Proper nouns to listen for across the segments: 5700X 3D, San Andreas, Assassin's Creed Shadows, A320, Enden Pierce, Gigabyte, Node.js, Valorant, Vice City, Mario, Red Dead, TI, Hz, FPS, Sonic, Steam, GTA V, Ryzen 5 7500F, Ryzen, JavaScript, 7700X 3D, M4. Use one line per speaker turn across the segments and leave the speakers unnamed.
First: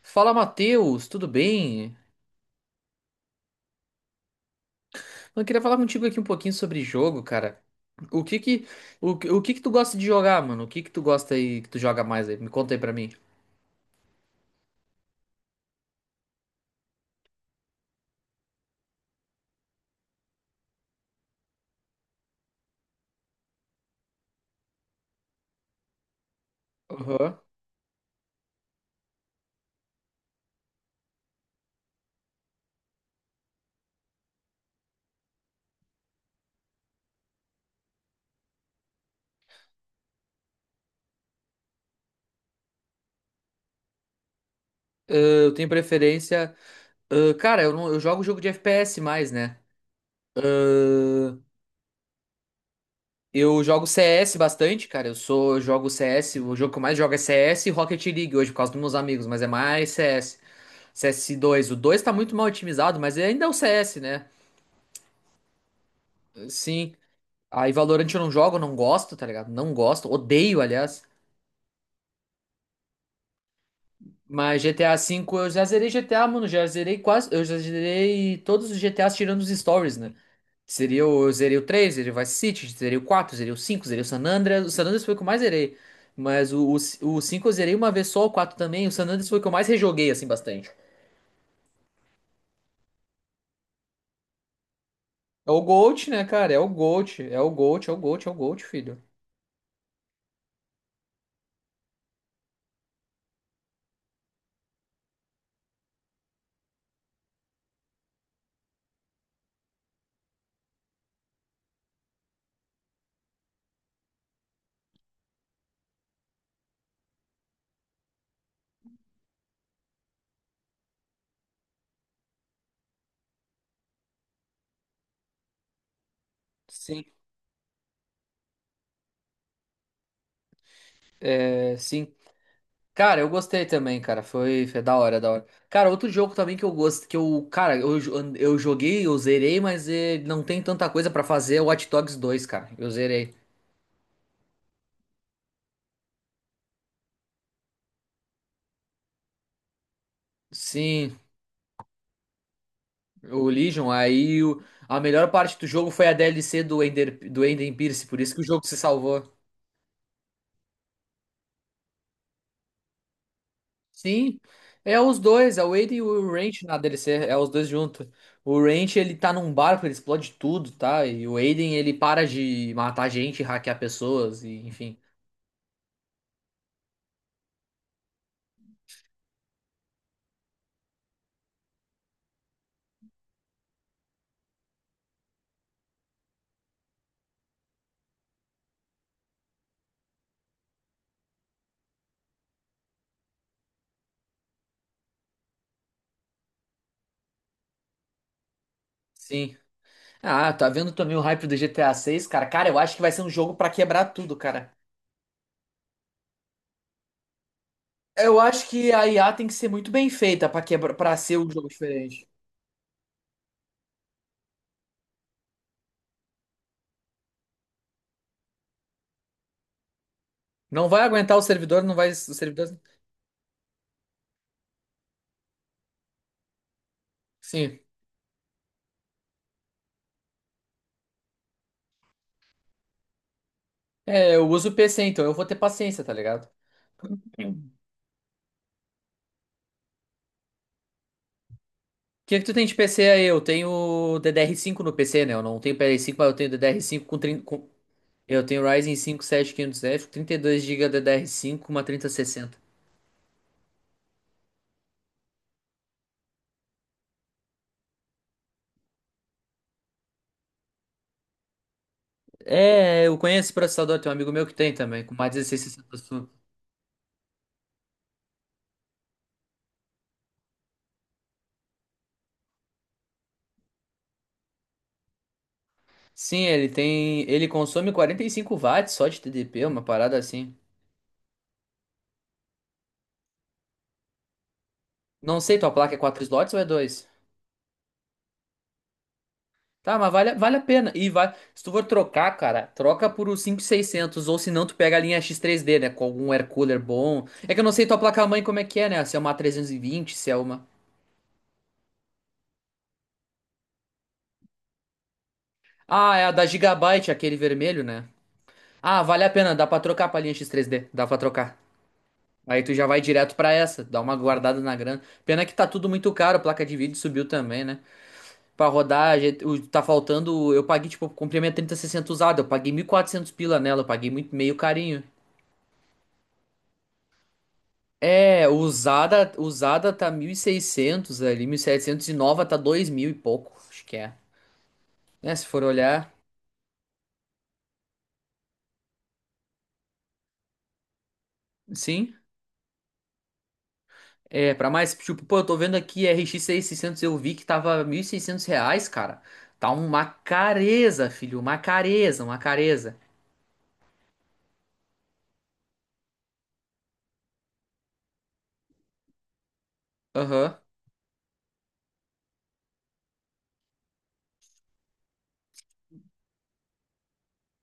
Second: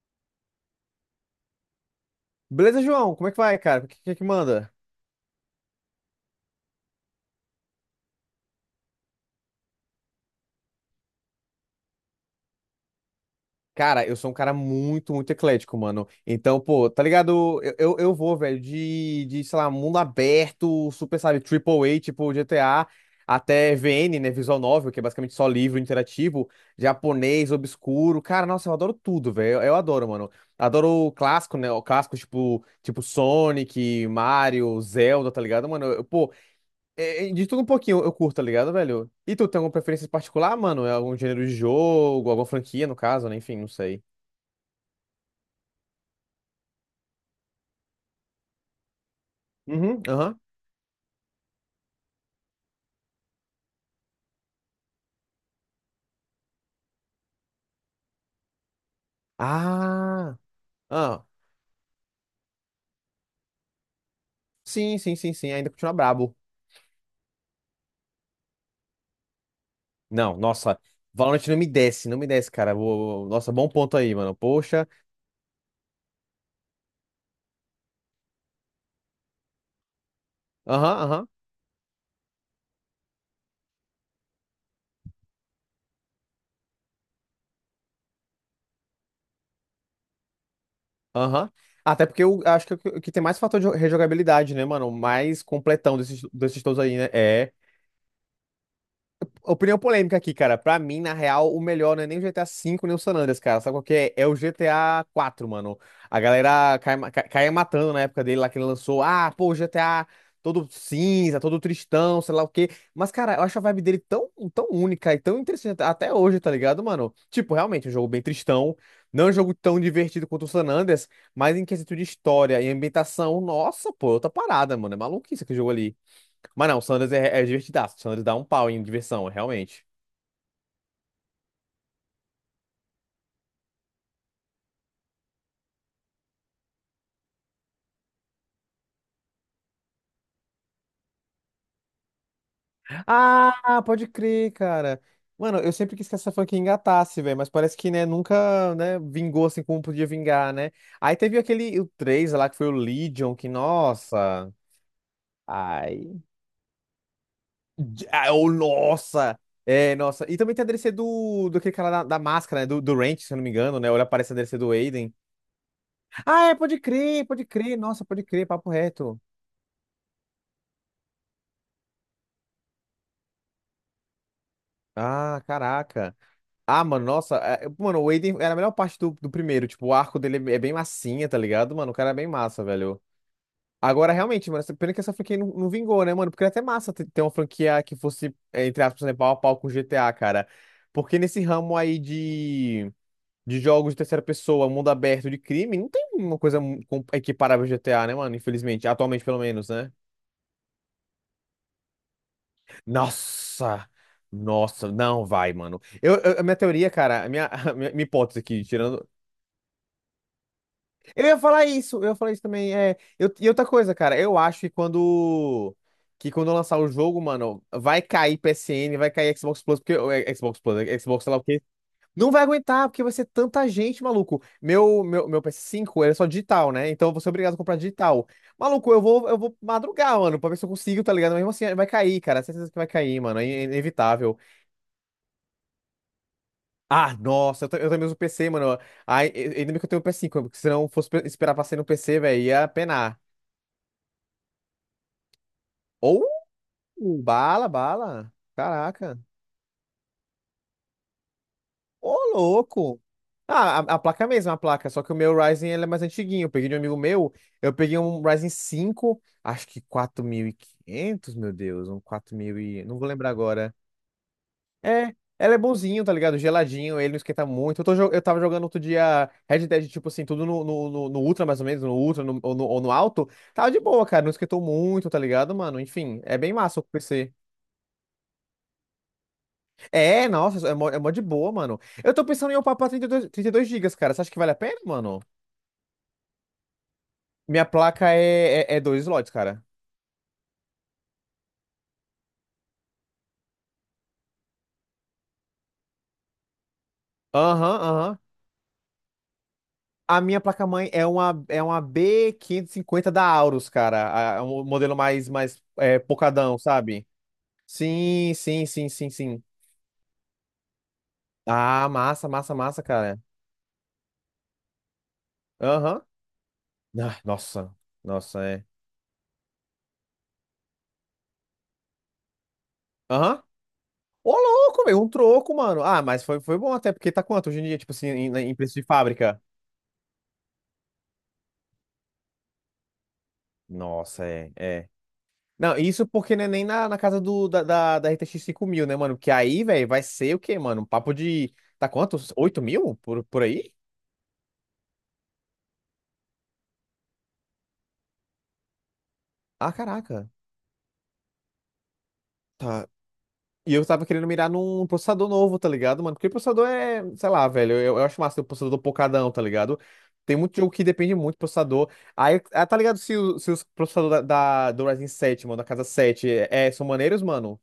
Fala, Matheus, tudo bem?
Beleza, João? Como é que vai, cara? O que que manda?
Eu queria falar contigo aqui um pouquinho sobre jogo, cara. O que que, o que que tu gosta de jogar, mano? O que que tu gosta aí, que tu joga mais aí? Me conta aí pra mim.
Cara, eu sou um cara muito eclético, mano. Então, pô, tá ligado? Eu vou, velho, sei lá, mundo aberto, super, sabe, Triple A, tipo GTA, até VN, né, visual novel, que é basicamente só livro interativo,
Aham. Ah,
japonês, obscuro. Cara, nossa, eu adoro tudo, velho. Eu adoro, mano. Adoro o clássico, né? O clássico, tipo Sonic, Mario, Zelda, tá ligado, mano? Eu, pô, de tudo um pouquinho eu curto, tá ligado, velho? E tu tem alguma preferência em particular, mano? É algum gênero de jogo, alguma franquia, no caso, né? Enfim, não sei.
eu tenho preferência. Ah, cara, não, eu jogo jogo de FPS mais, né?
Uhum, aham.
Ah, eu jogo CS bastante, cara. Eu jogo CS. O jogo que eu mais jogo é CS e Rocket League hoje, por causa dos meus amigos, mas é mais
Ah,
CS.
ah.
CS dois. O 2 tá muito mal otimizado, mas ainda é o CS, né?
Sim, sim, sim, sim. Ainda continua brabo.
Sim. Aí Valorant eu não jogo, não gosto, tá ligado? Não gosto,
Não,
odeio,
nossa.
aliás.
Valorant não me desce, não me desce, cara. Nossa, bom ponto aí, mano.
Mas
Poxa.
GTA V eu já zerei GTA, mano, já zerei quase, eu já zerei todos os GTAs tirando os stories, né?
Aham,
Seria o,
aham,
eu zerei o 3, zerei o Vice City, zerei o 4, zerei o 5, zerei o San Andreas. O San Andreas foi o que eu mais zerei. Mas o 5 eu zerei uma vez só, o 4 também. O San Andreas foi o que eu mais rejoguei, assim, bastante.
aham. Até porque eu acho que o que tem mais fator de rejogabilidade, né, mano? O mais
É o
completão
Gold, né,
desses,
cara? É
desses
o
todos aí, né?
Gold, é o
É
Gold, é o Gold, é o Gold, filho.
opinião polêmica aqui, cara. Pra mim, na real, o melhor não é nem o GTA V, nem o San Andreas, cara. Sabe qual que é? É o GTA 4, mano. A galera caia matando na época dele lá que ele lançou. Ah, pô, o GTA todo cinza, todo tristão, sei lá o quê. Mas, cara, eu acho a vibe dele tão única e tão interessante até hoje, tá ligado, mano? Tipo, realmente, um jogo bem tristão. Não é um jogo tão divertido quanto o San Andreas, mas em quesito de história e ambientação, nossa, pô, é outra parada, mano. É maluquice aquele jogo ali. Mas não, o
Sim,
Sanders é divertidaço. O Sanders dá um pau em diversão, realmente.
é, sim. Cara, eu gostei também, cara. Foi da hora, da hora. Cara, outro jogo também que eu gosto, que eu joguei, eu zerei, mas não tem tanta coisa pra fazer, é o Watch Dogs dois, cara. Eu zerei.
Ah, pode crer, cara. Mano, eu sempre quis que essa franquia engatasse, velho, mas parece que, né, nunca, né, vingou assim como podia vingar, né? Aí
Sim,
teve aquele, o 3 lá, que foi o Legion,
o
que,
Legion,
nossa...
a melhor parte do jogo foi a
Ai...
DLC do Ender, do Enden Pierce, por
ai,
isso que o
oh,
jogo se salvou.
nossa! É, nossa. E também tem a DLC do aquele cara da máscara, né, do Ranch, se eu não me engano, né? Olha, aparece a
Sim,
DLC do
é
Aiden.
os dois, é o Aiden e o
Ah, é,
Ranch na
pode
DLC,
crer,
é
pode
os dois
crer. Nossa,
juntos.
pode crer,
O
papo
Ranch, ele
reto.
tá num barco, ele explode tudo, tá? E o Aiden, ele para de matar gente, hackear pessoas, e enfim.
Ah, caraca. Ah, mano, nossa, mano, o Aiden era a melhor parte do primeiro, tipo, o arco dele é bem massinha, tá ligado? Mano, o cara é bem massa, velho. Agora, realmente, mano, pena que essa franquia não vingou, né, mano? Porque era até massa ter, ter uma franquia que fosse, é, entre aspas, né, pau a pau com GTA, cara. Porque nesse ramo aí de jogos de terceira pessoa, mundo aberto de crime, não tem uma coisa equiparável ao GTA, né, mano? Infelizmente, atualmente pelo
Sim.
menos, né?
Ah, tá vendo também o hype do GTA 6, cara? Cara, eu acho que vai ser um jogo pra
Nossa!
quebrar tudo, cara.
Nossa, não vai, mano. A minha teoria, cara, a minha, a minha
Eu
hipótese aqui,
acho que a
tirando.
IA tem que ser muito bem feita pra quebrar, para
Eu
ser
ia
um
falar
jogo
isso, eu ia
diferente.
falar isso também. É, eu, e outra coisa, cara, eu acho que quando. Que quando lançar o jogo, mano, vai cair PSN, vai cair Xbox Plus, porque. Ou é, Xbox Plus,
Não
é,
vai
Xbox, sei
aguentar
lá
o
o quê.
servidor, não vai, o
Não vai
servidor.
aguentar, porque vai ser tanta gente, maluco. Meu ps cinco ele é só digital, né? Então eu vou ser obrigado a comprar
Sim.
digital. Maluco, eu vou madrugar, mano, pra ver se eu consigo, tá ligado? Mas mesmo assim, vai cair, cara. Certeza que vai cair, mano. É
É,
inevitável.
eu uso o PC, então eu vou ter paciência, tá ligado?
Ah, nossa,
O
eu também uso PC, mano. Ai, ainda bem que eu tenho o ps cinco porque se não fosse esperar pra sair no PC,
que
velho,
que tu tem
ia
de PC
penar.
aí? Eu tenho DDR5 no PC, né? Eu não tenho PS5,
Ou
mas eu tenho DDR5 com,
uh,
30.
bala,
Com...
bala.
Eu tenho Ryzen
Caraca.
5 7500F, 32 GB DDR5, uma
Ô,
3060.
louco. Ah, a placa é a mesma, a placa. Só que o meu Ryzen ele é mais antiguinho. Eu peguei de um amigo meu. Eu peguei um Ryzen cinco. Acho que 4.500. Meu Deus. Um 4.000 e... Não
É,
vou
eu
lembrar
conheço esse
agora.
processador, tem um amigo meu que tem também, com
É,
uma
ela é
1660
bonzinho, tá ligado?
Super.
Geladinho, ele não esquenta muito. Eu, tô, eu tava jogando outro dia Red Dead, tipo assim, tudo no Ultra, mais ou menos, no Ultra ou no alto. Tava de boa, cara. Não esquentou muito, tá ligado, mano? Enfim, é
Sim,
bem
ele
massa o
tem.
PC.
Ele consome 45 watts só de TDP, uma parada
É,
assim.
nossa, é mó de boa, mano. Eu tô pensando em upar pra trinta e dois gigas, cara. Você acha que vale a pena, mano?
Não sei, tua placa é quatro slots ou é dois.
Minha placa é dois slots, cara.
Tá, mas vale a pena. E vai. Se tu for trocar, cara, troca por o 5.600 ou se não, tu pega a linha X3D, né? Com algum air cooler bom. É que eu não
Aham,
sei tua
aham.
placa-mãe como é que é, né? Se é uma A320,
A
se é
minha
uma.
placa-mãe é uma B550 da Aorus, cara. É um modelo mais, mais é,
Ah, é a da
pocadão, sabe?
Gigabyte, aquele vermelho, né?
Sim, sim, sim,
Ah,
sim,
vale a
sim.
pena, dá pra trocar pra linha X3D, dá pra trocar.
Ah, massa, massa,
Aí tu
massa,
já vai
cara.
direto pra essa, dá uma guardada na grana. Pena que tá tudo
Aham.
muito caro, placa de vídeo
Ah,
subiu também,
nossa,
né?
nossa, é.
Pra rodar, tá faltando. Eu paguei, tipo, eu comprei minha 3060 usada. Eu paguei 1.400
Aham.
pila nela. Eu paguei
Ô,
muito, meio
louco, velho,
carinho.
um troco, mano. Ah, mas foi, foi bom até, porque tá quanto hoje em dia, tipo assim,
É,
em preço de
usada,
fábrica?
usada tá 1.600 ali, 1.700 e 700 e nova tá 2.000 e pouco. Acho que é.
Nossa, é, é.
Né, se for
Não, isso
olhar.
porque não é nem na, na casa da R T X 5000, né, mano? Porque aí, velho, vai ser o quê, mano? Um papo de. Tá
Sim.
quanto? 8000? Por aí?
É, pra mais, tipo, pô, eu tô vendo aqui RX 600. Eu vi que tava 1.600 reais, cara. Tá
Ah,
uma
caraca.
careza, filho. Uma careza, uma
Tá.
careza.
E eu tava querendo mirar num processador novo, tá ligado, mano? Porque processador é, sei lá, velho. Eu acho massa ter um processador pocadão, tá ligado? Tem muito
Aham.
jogo que depende muito do processador. Aí, ah, tá ligado se, se os processadores do Ryzen sete, mano, da casa 7 é, são maneiros, mano?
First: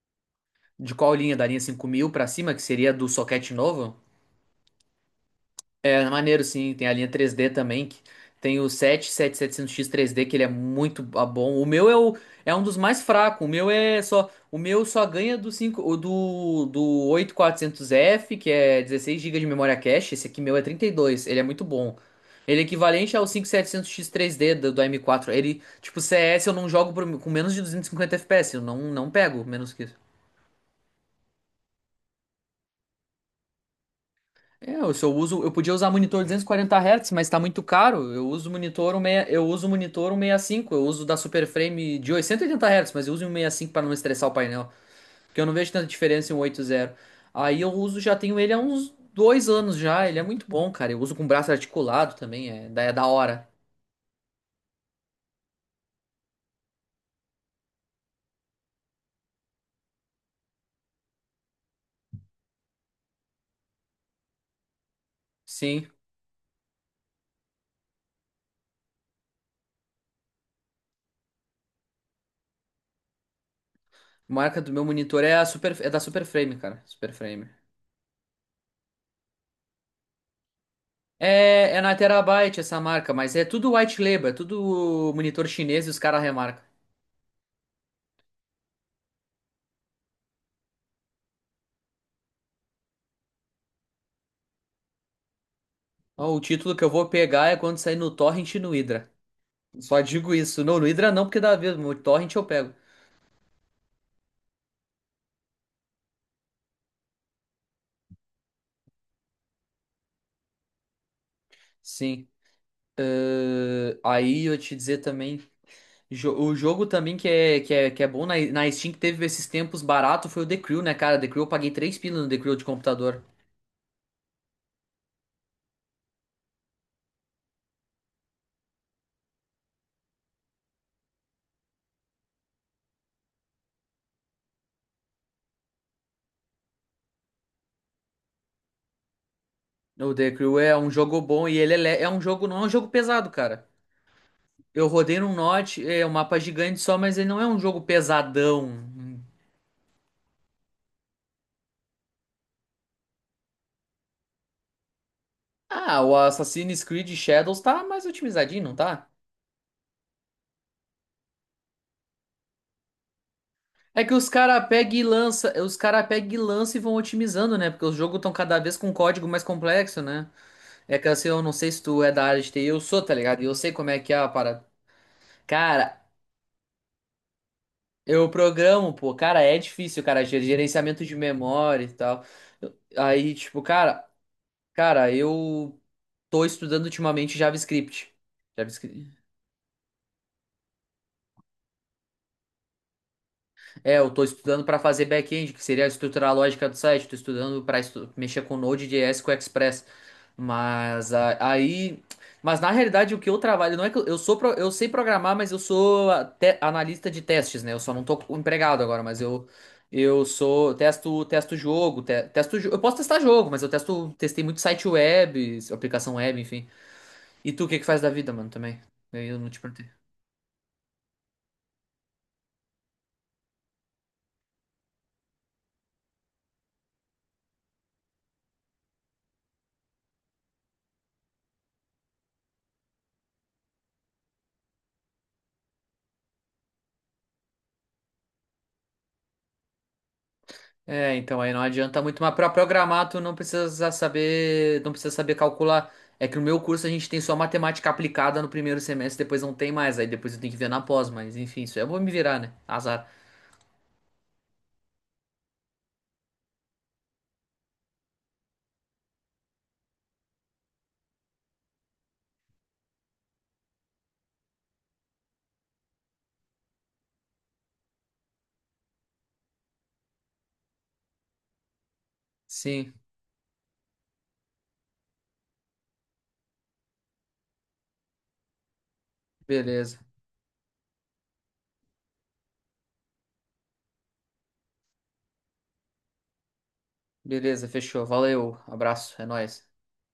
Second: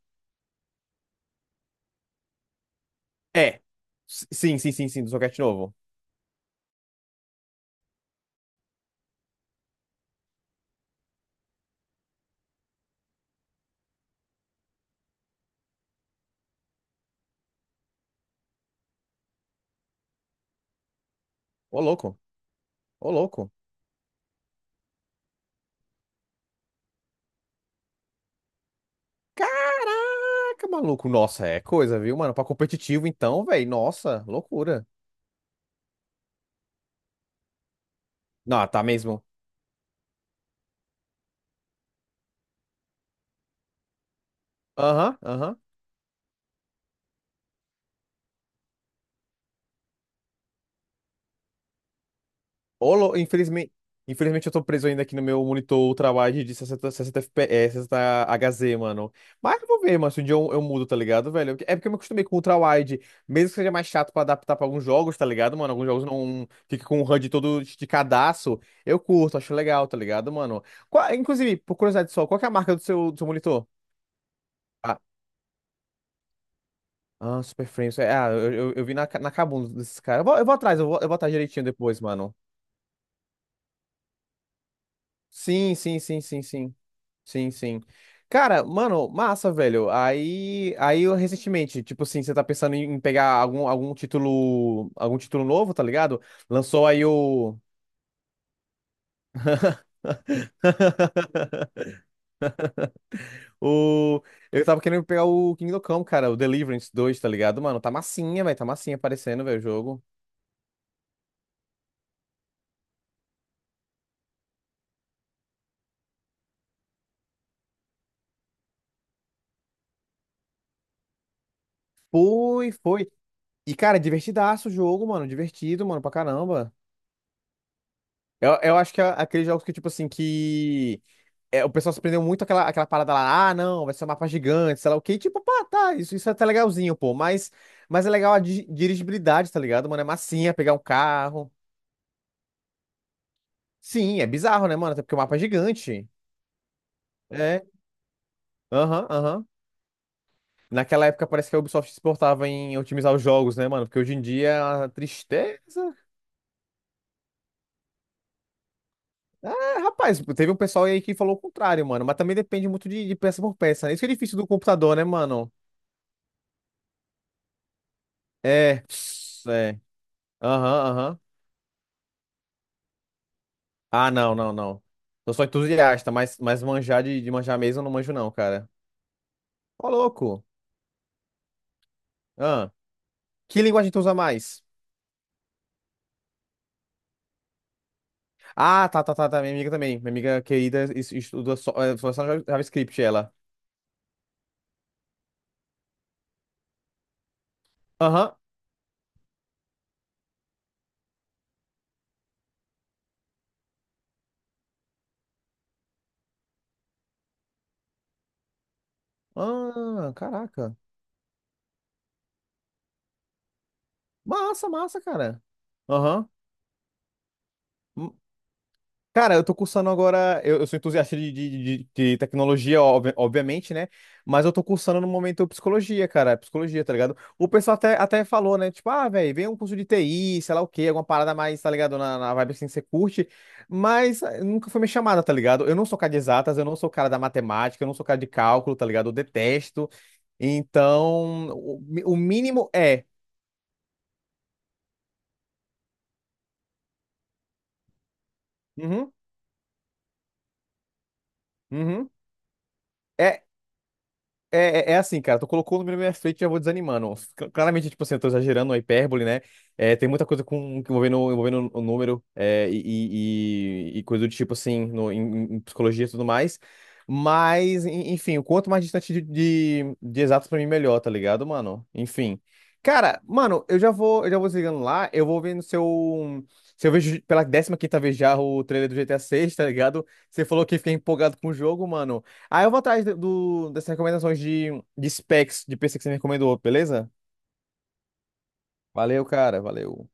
De qual linha? Da linha 5.000 pra cima, que seria do soquete
É.
novo?
Sim, sim, sim, sim, do socket novo.
É maneiro, sim. Tem a linha 3D também. Que tem o 7700X 3D, que ele é muito bom. O meu é um dos mais fracos. O meu é só. O meu só ganha do 5, o do 8400F, que é 16 GB de memória cache. Esse aqui meu é 32. Ele é muito
Ô,
bom.
louco.
Ele é
Ô,
equivalente ao
louco.
5700X 3D do M4. Ele, tipo, CS eu não jogo com menos de 250 FPS. Eu não pego menos que isso.
Caraca, maluco. Nossa, é coisa, viu, mano? Pra competitivo, então, velho. Nossa,
É,
loucura.
eu, se eu uso, eu podia usar monitor 240 Hz, mas tá muito caro.
Não, tá mesmo.
Eu uso monitor um sessenta e cinco Eu uso da Superframe de 880 Hz, mas eu uso um em cinco para não estressar o painel,
Aham,
porque eu não
aham.
vejo tanta diferença em um 80. Aí eu uso, já tenho ele há uns dois anos já, ele é muito bom, cara. Eu uso com braço articulado também, é da hora.
Infelizmente, infelizmente eu tô preso ainda aqui no meu monitor ultrawide de 60, 60 FPS, 60 Hz, mano. Mas eu vou ver, mano, se um dia eu mudo, tá ligado, velho? É porque eu me acostumei com o ultrawide, mesmo que seja mais chato pra adaptar pra alguns jogos, tá ligado, mano? Alguns
Sim,
jogos não fica com o HUD todo esticadaço. Eu curto, acho legal, tá ligado, mano? Inclusive, por curiosidade só, qual que é a marca do seu monitor?
a marca do meu
Ah,
monitor é da Superframe, cara,
ah,
Superframe.
Super Frames. É, ah, eu vi na, na Kabum desses caras. Eu vou atrás, eu vou atrás direitinho
É na
depois, mano.
Terabyte essa marca, mas é tudo white label, é tudo monitor
Sim,
chinês e os
sim,
caras
sim, sim,
remarcam.
sim. Sim, sim. Cara, mano, massa, velho. Aí eu recentemente, tipo assim, você tá pensando em pegar algum título novo, tá ligado?
Ó, o título que
Lançou
eu
aí
vou pegar é
o
quando sair no Torrent e no Hydra. Só digo isso. Não, no Hydra não, porque dá mesmo. O Torrent eu pego.
o eu tava querendo pegar o Kingdom Come, cara, o Deliverance dois, tá ligado? Mano, tá massinha, velho, tá massinha aparecendo, velho, o jogo.
Sim. Aí eu te dizer também. O jogo também que é bom na, Steam, que teve esses tempos barato, foi o The Crew, né, cara? The Crew eu paguei 3 pilas no The Crew de
Foi, foi.
computador.
E, cara, divertidaço o jogo, mano. Divertido, mano, pra caramba. Eu acho que é aqueles jogos que, tipo assim, que é, o pessoal se prendeu muito àquela, àquela parada lá, ah, não, vai ser um mapa gigante, sei lá o quê. E, tipo, pá, tá, isso é até legalzinho, pô. Mas é legal a dirigibilidade, tá ligado, mano? É
O The
massinha,
Crew
pegar
é
um
um jogo bom
carro.
e ele é um jogo, não é um jogo pesado, cara.
Sim, é bizarro, né,
Eu
mano? Até porque
rodei
o
num
mapa é
Notch, é
gigante.
um mapa gigante só, mas ele não é um
É,
jogo pesadão.
aham, aham. Naquela época parece que a Ubisoft se portava em otimizar os jogos, né, mano? Porque hoje em dia é uma tristeza.
Ah, o Assassin's Creed Shadows tá mais otimizadinho, não tá?
É, rapaz, teve um pessoal aí que falou o contrário, mano. Mas também depende muito de peça por peça, né? Isso
É
que é
que os
difícil do
cara pega
computador,
e
né, mano?
lança, os cara pega e lança e vão otimizando, né? Porque os jogos estão cada vez
É.
com um código mais
É.
complexo, né?
Aham,
É que
aham.
assim, eu não sei se tu é da área de TI, eu sou, tá ligado? E eu sei como é
Ah,
que é a
não, não,
parada.
não. Eu sou
Cara,
entusiasta, mas manjar de manjar mesmo eu não manjo,
eu
não, cara.
programo, pô, cara, é
Ô,
difícil, cara, ger-
louco.
gerenciamento de memória e tal.
Ah,
Aí, tipo,
que linguagem tu
cara,
usa mais?
eu tô estudando ultimamente JavaScript.
Ah, tá, tá,
JavaScript.
tá, tá. Minha amiga também. Minha amiga querida estuda só, é, só JavaScript, ela.
É, eu tô estudando para fazer back-end, que seria estruturar a lógica do site. Tô estudando para
Aham.
mexer com Node.js, com Express. Mas aí, mas na realidade o que eu trabalho não é que eu sou pro- eu sei programar, mas eu sou analista de testes, né? Eu só não tô empregado agora, mas eu
Ah,
eu sou
caraca.
testo testo jogo, eu posso testar jogo, mas eu testo testei muito
Massa,
site
massa, cara.
web, aplicação
Aham.
web, enfim. E tu o que que faz da vida, mano, também?
Cara,
Eu
eu
não
tô
te perguntei.
cursando agora. Eu sou entusiasta de tecnologia, obviamente, né? Mas eu tô cursando no momento psicologia, cara. Psicologia, tá ligado? O pessoal até falou, né? Tipo, ah, velho, vem um curso de TI, sei lá o quê, alguma parada mais, tá ligado? Na vibe assim que você curte. Mas eh, nunca foi minha chamada, tá ligado? Eu não sou cara de exatas, eu não sou cara da matemática, eu não sou cara de cálculo, tá ligado? Eu detesto.
É, então
Então,
aí não adianta
o
muito, mas para
mínimo é.
programar tu não precisa saber, não precisa saber calcular. É que no meu curso a gente tem só matemática aplicada no primeiro
Uhum,
semestre, depois não tem mais, aí depois eu tenho que ver na pós, mas enfim, isso eu vou
uhum.
me virar, né? Azar.
É, é assim, cara, tu colocou o número na minha frente e já vou desanimando. Claramente, tipo assim, eu tô exagerando, é hipérbole, né? É, tem muita coisa com, envolvendo o número é, e coisa do tipo, assim, no, em, em psicologia e tudo mais. Mas, enfim, o quanto mais distante de exatos pra mim, melhor, tá ligado, mano? Enfim.
Sim,
Cara, mano, eu já vou desligando lá, eu vou vendo se eu, se eu vejo pela 15ª vez já o trailer do GTA 6, tá
beleza.
ligado? Você falou que fiquei empolgado com o jogo, mano. Aí eu vou atrás dessas recomendações de specs de PC que você me recomendou, beleza?
Beleza, fechou. Valeu, abraço, é
Valeu, cara,
nóis.
valeu.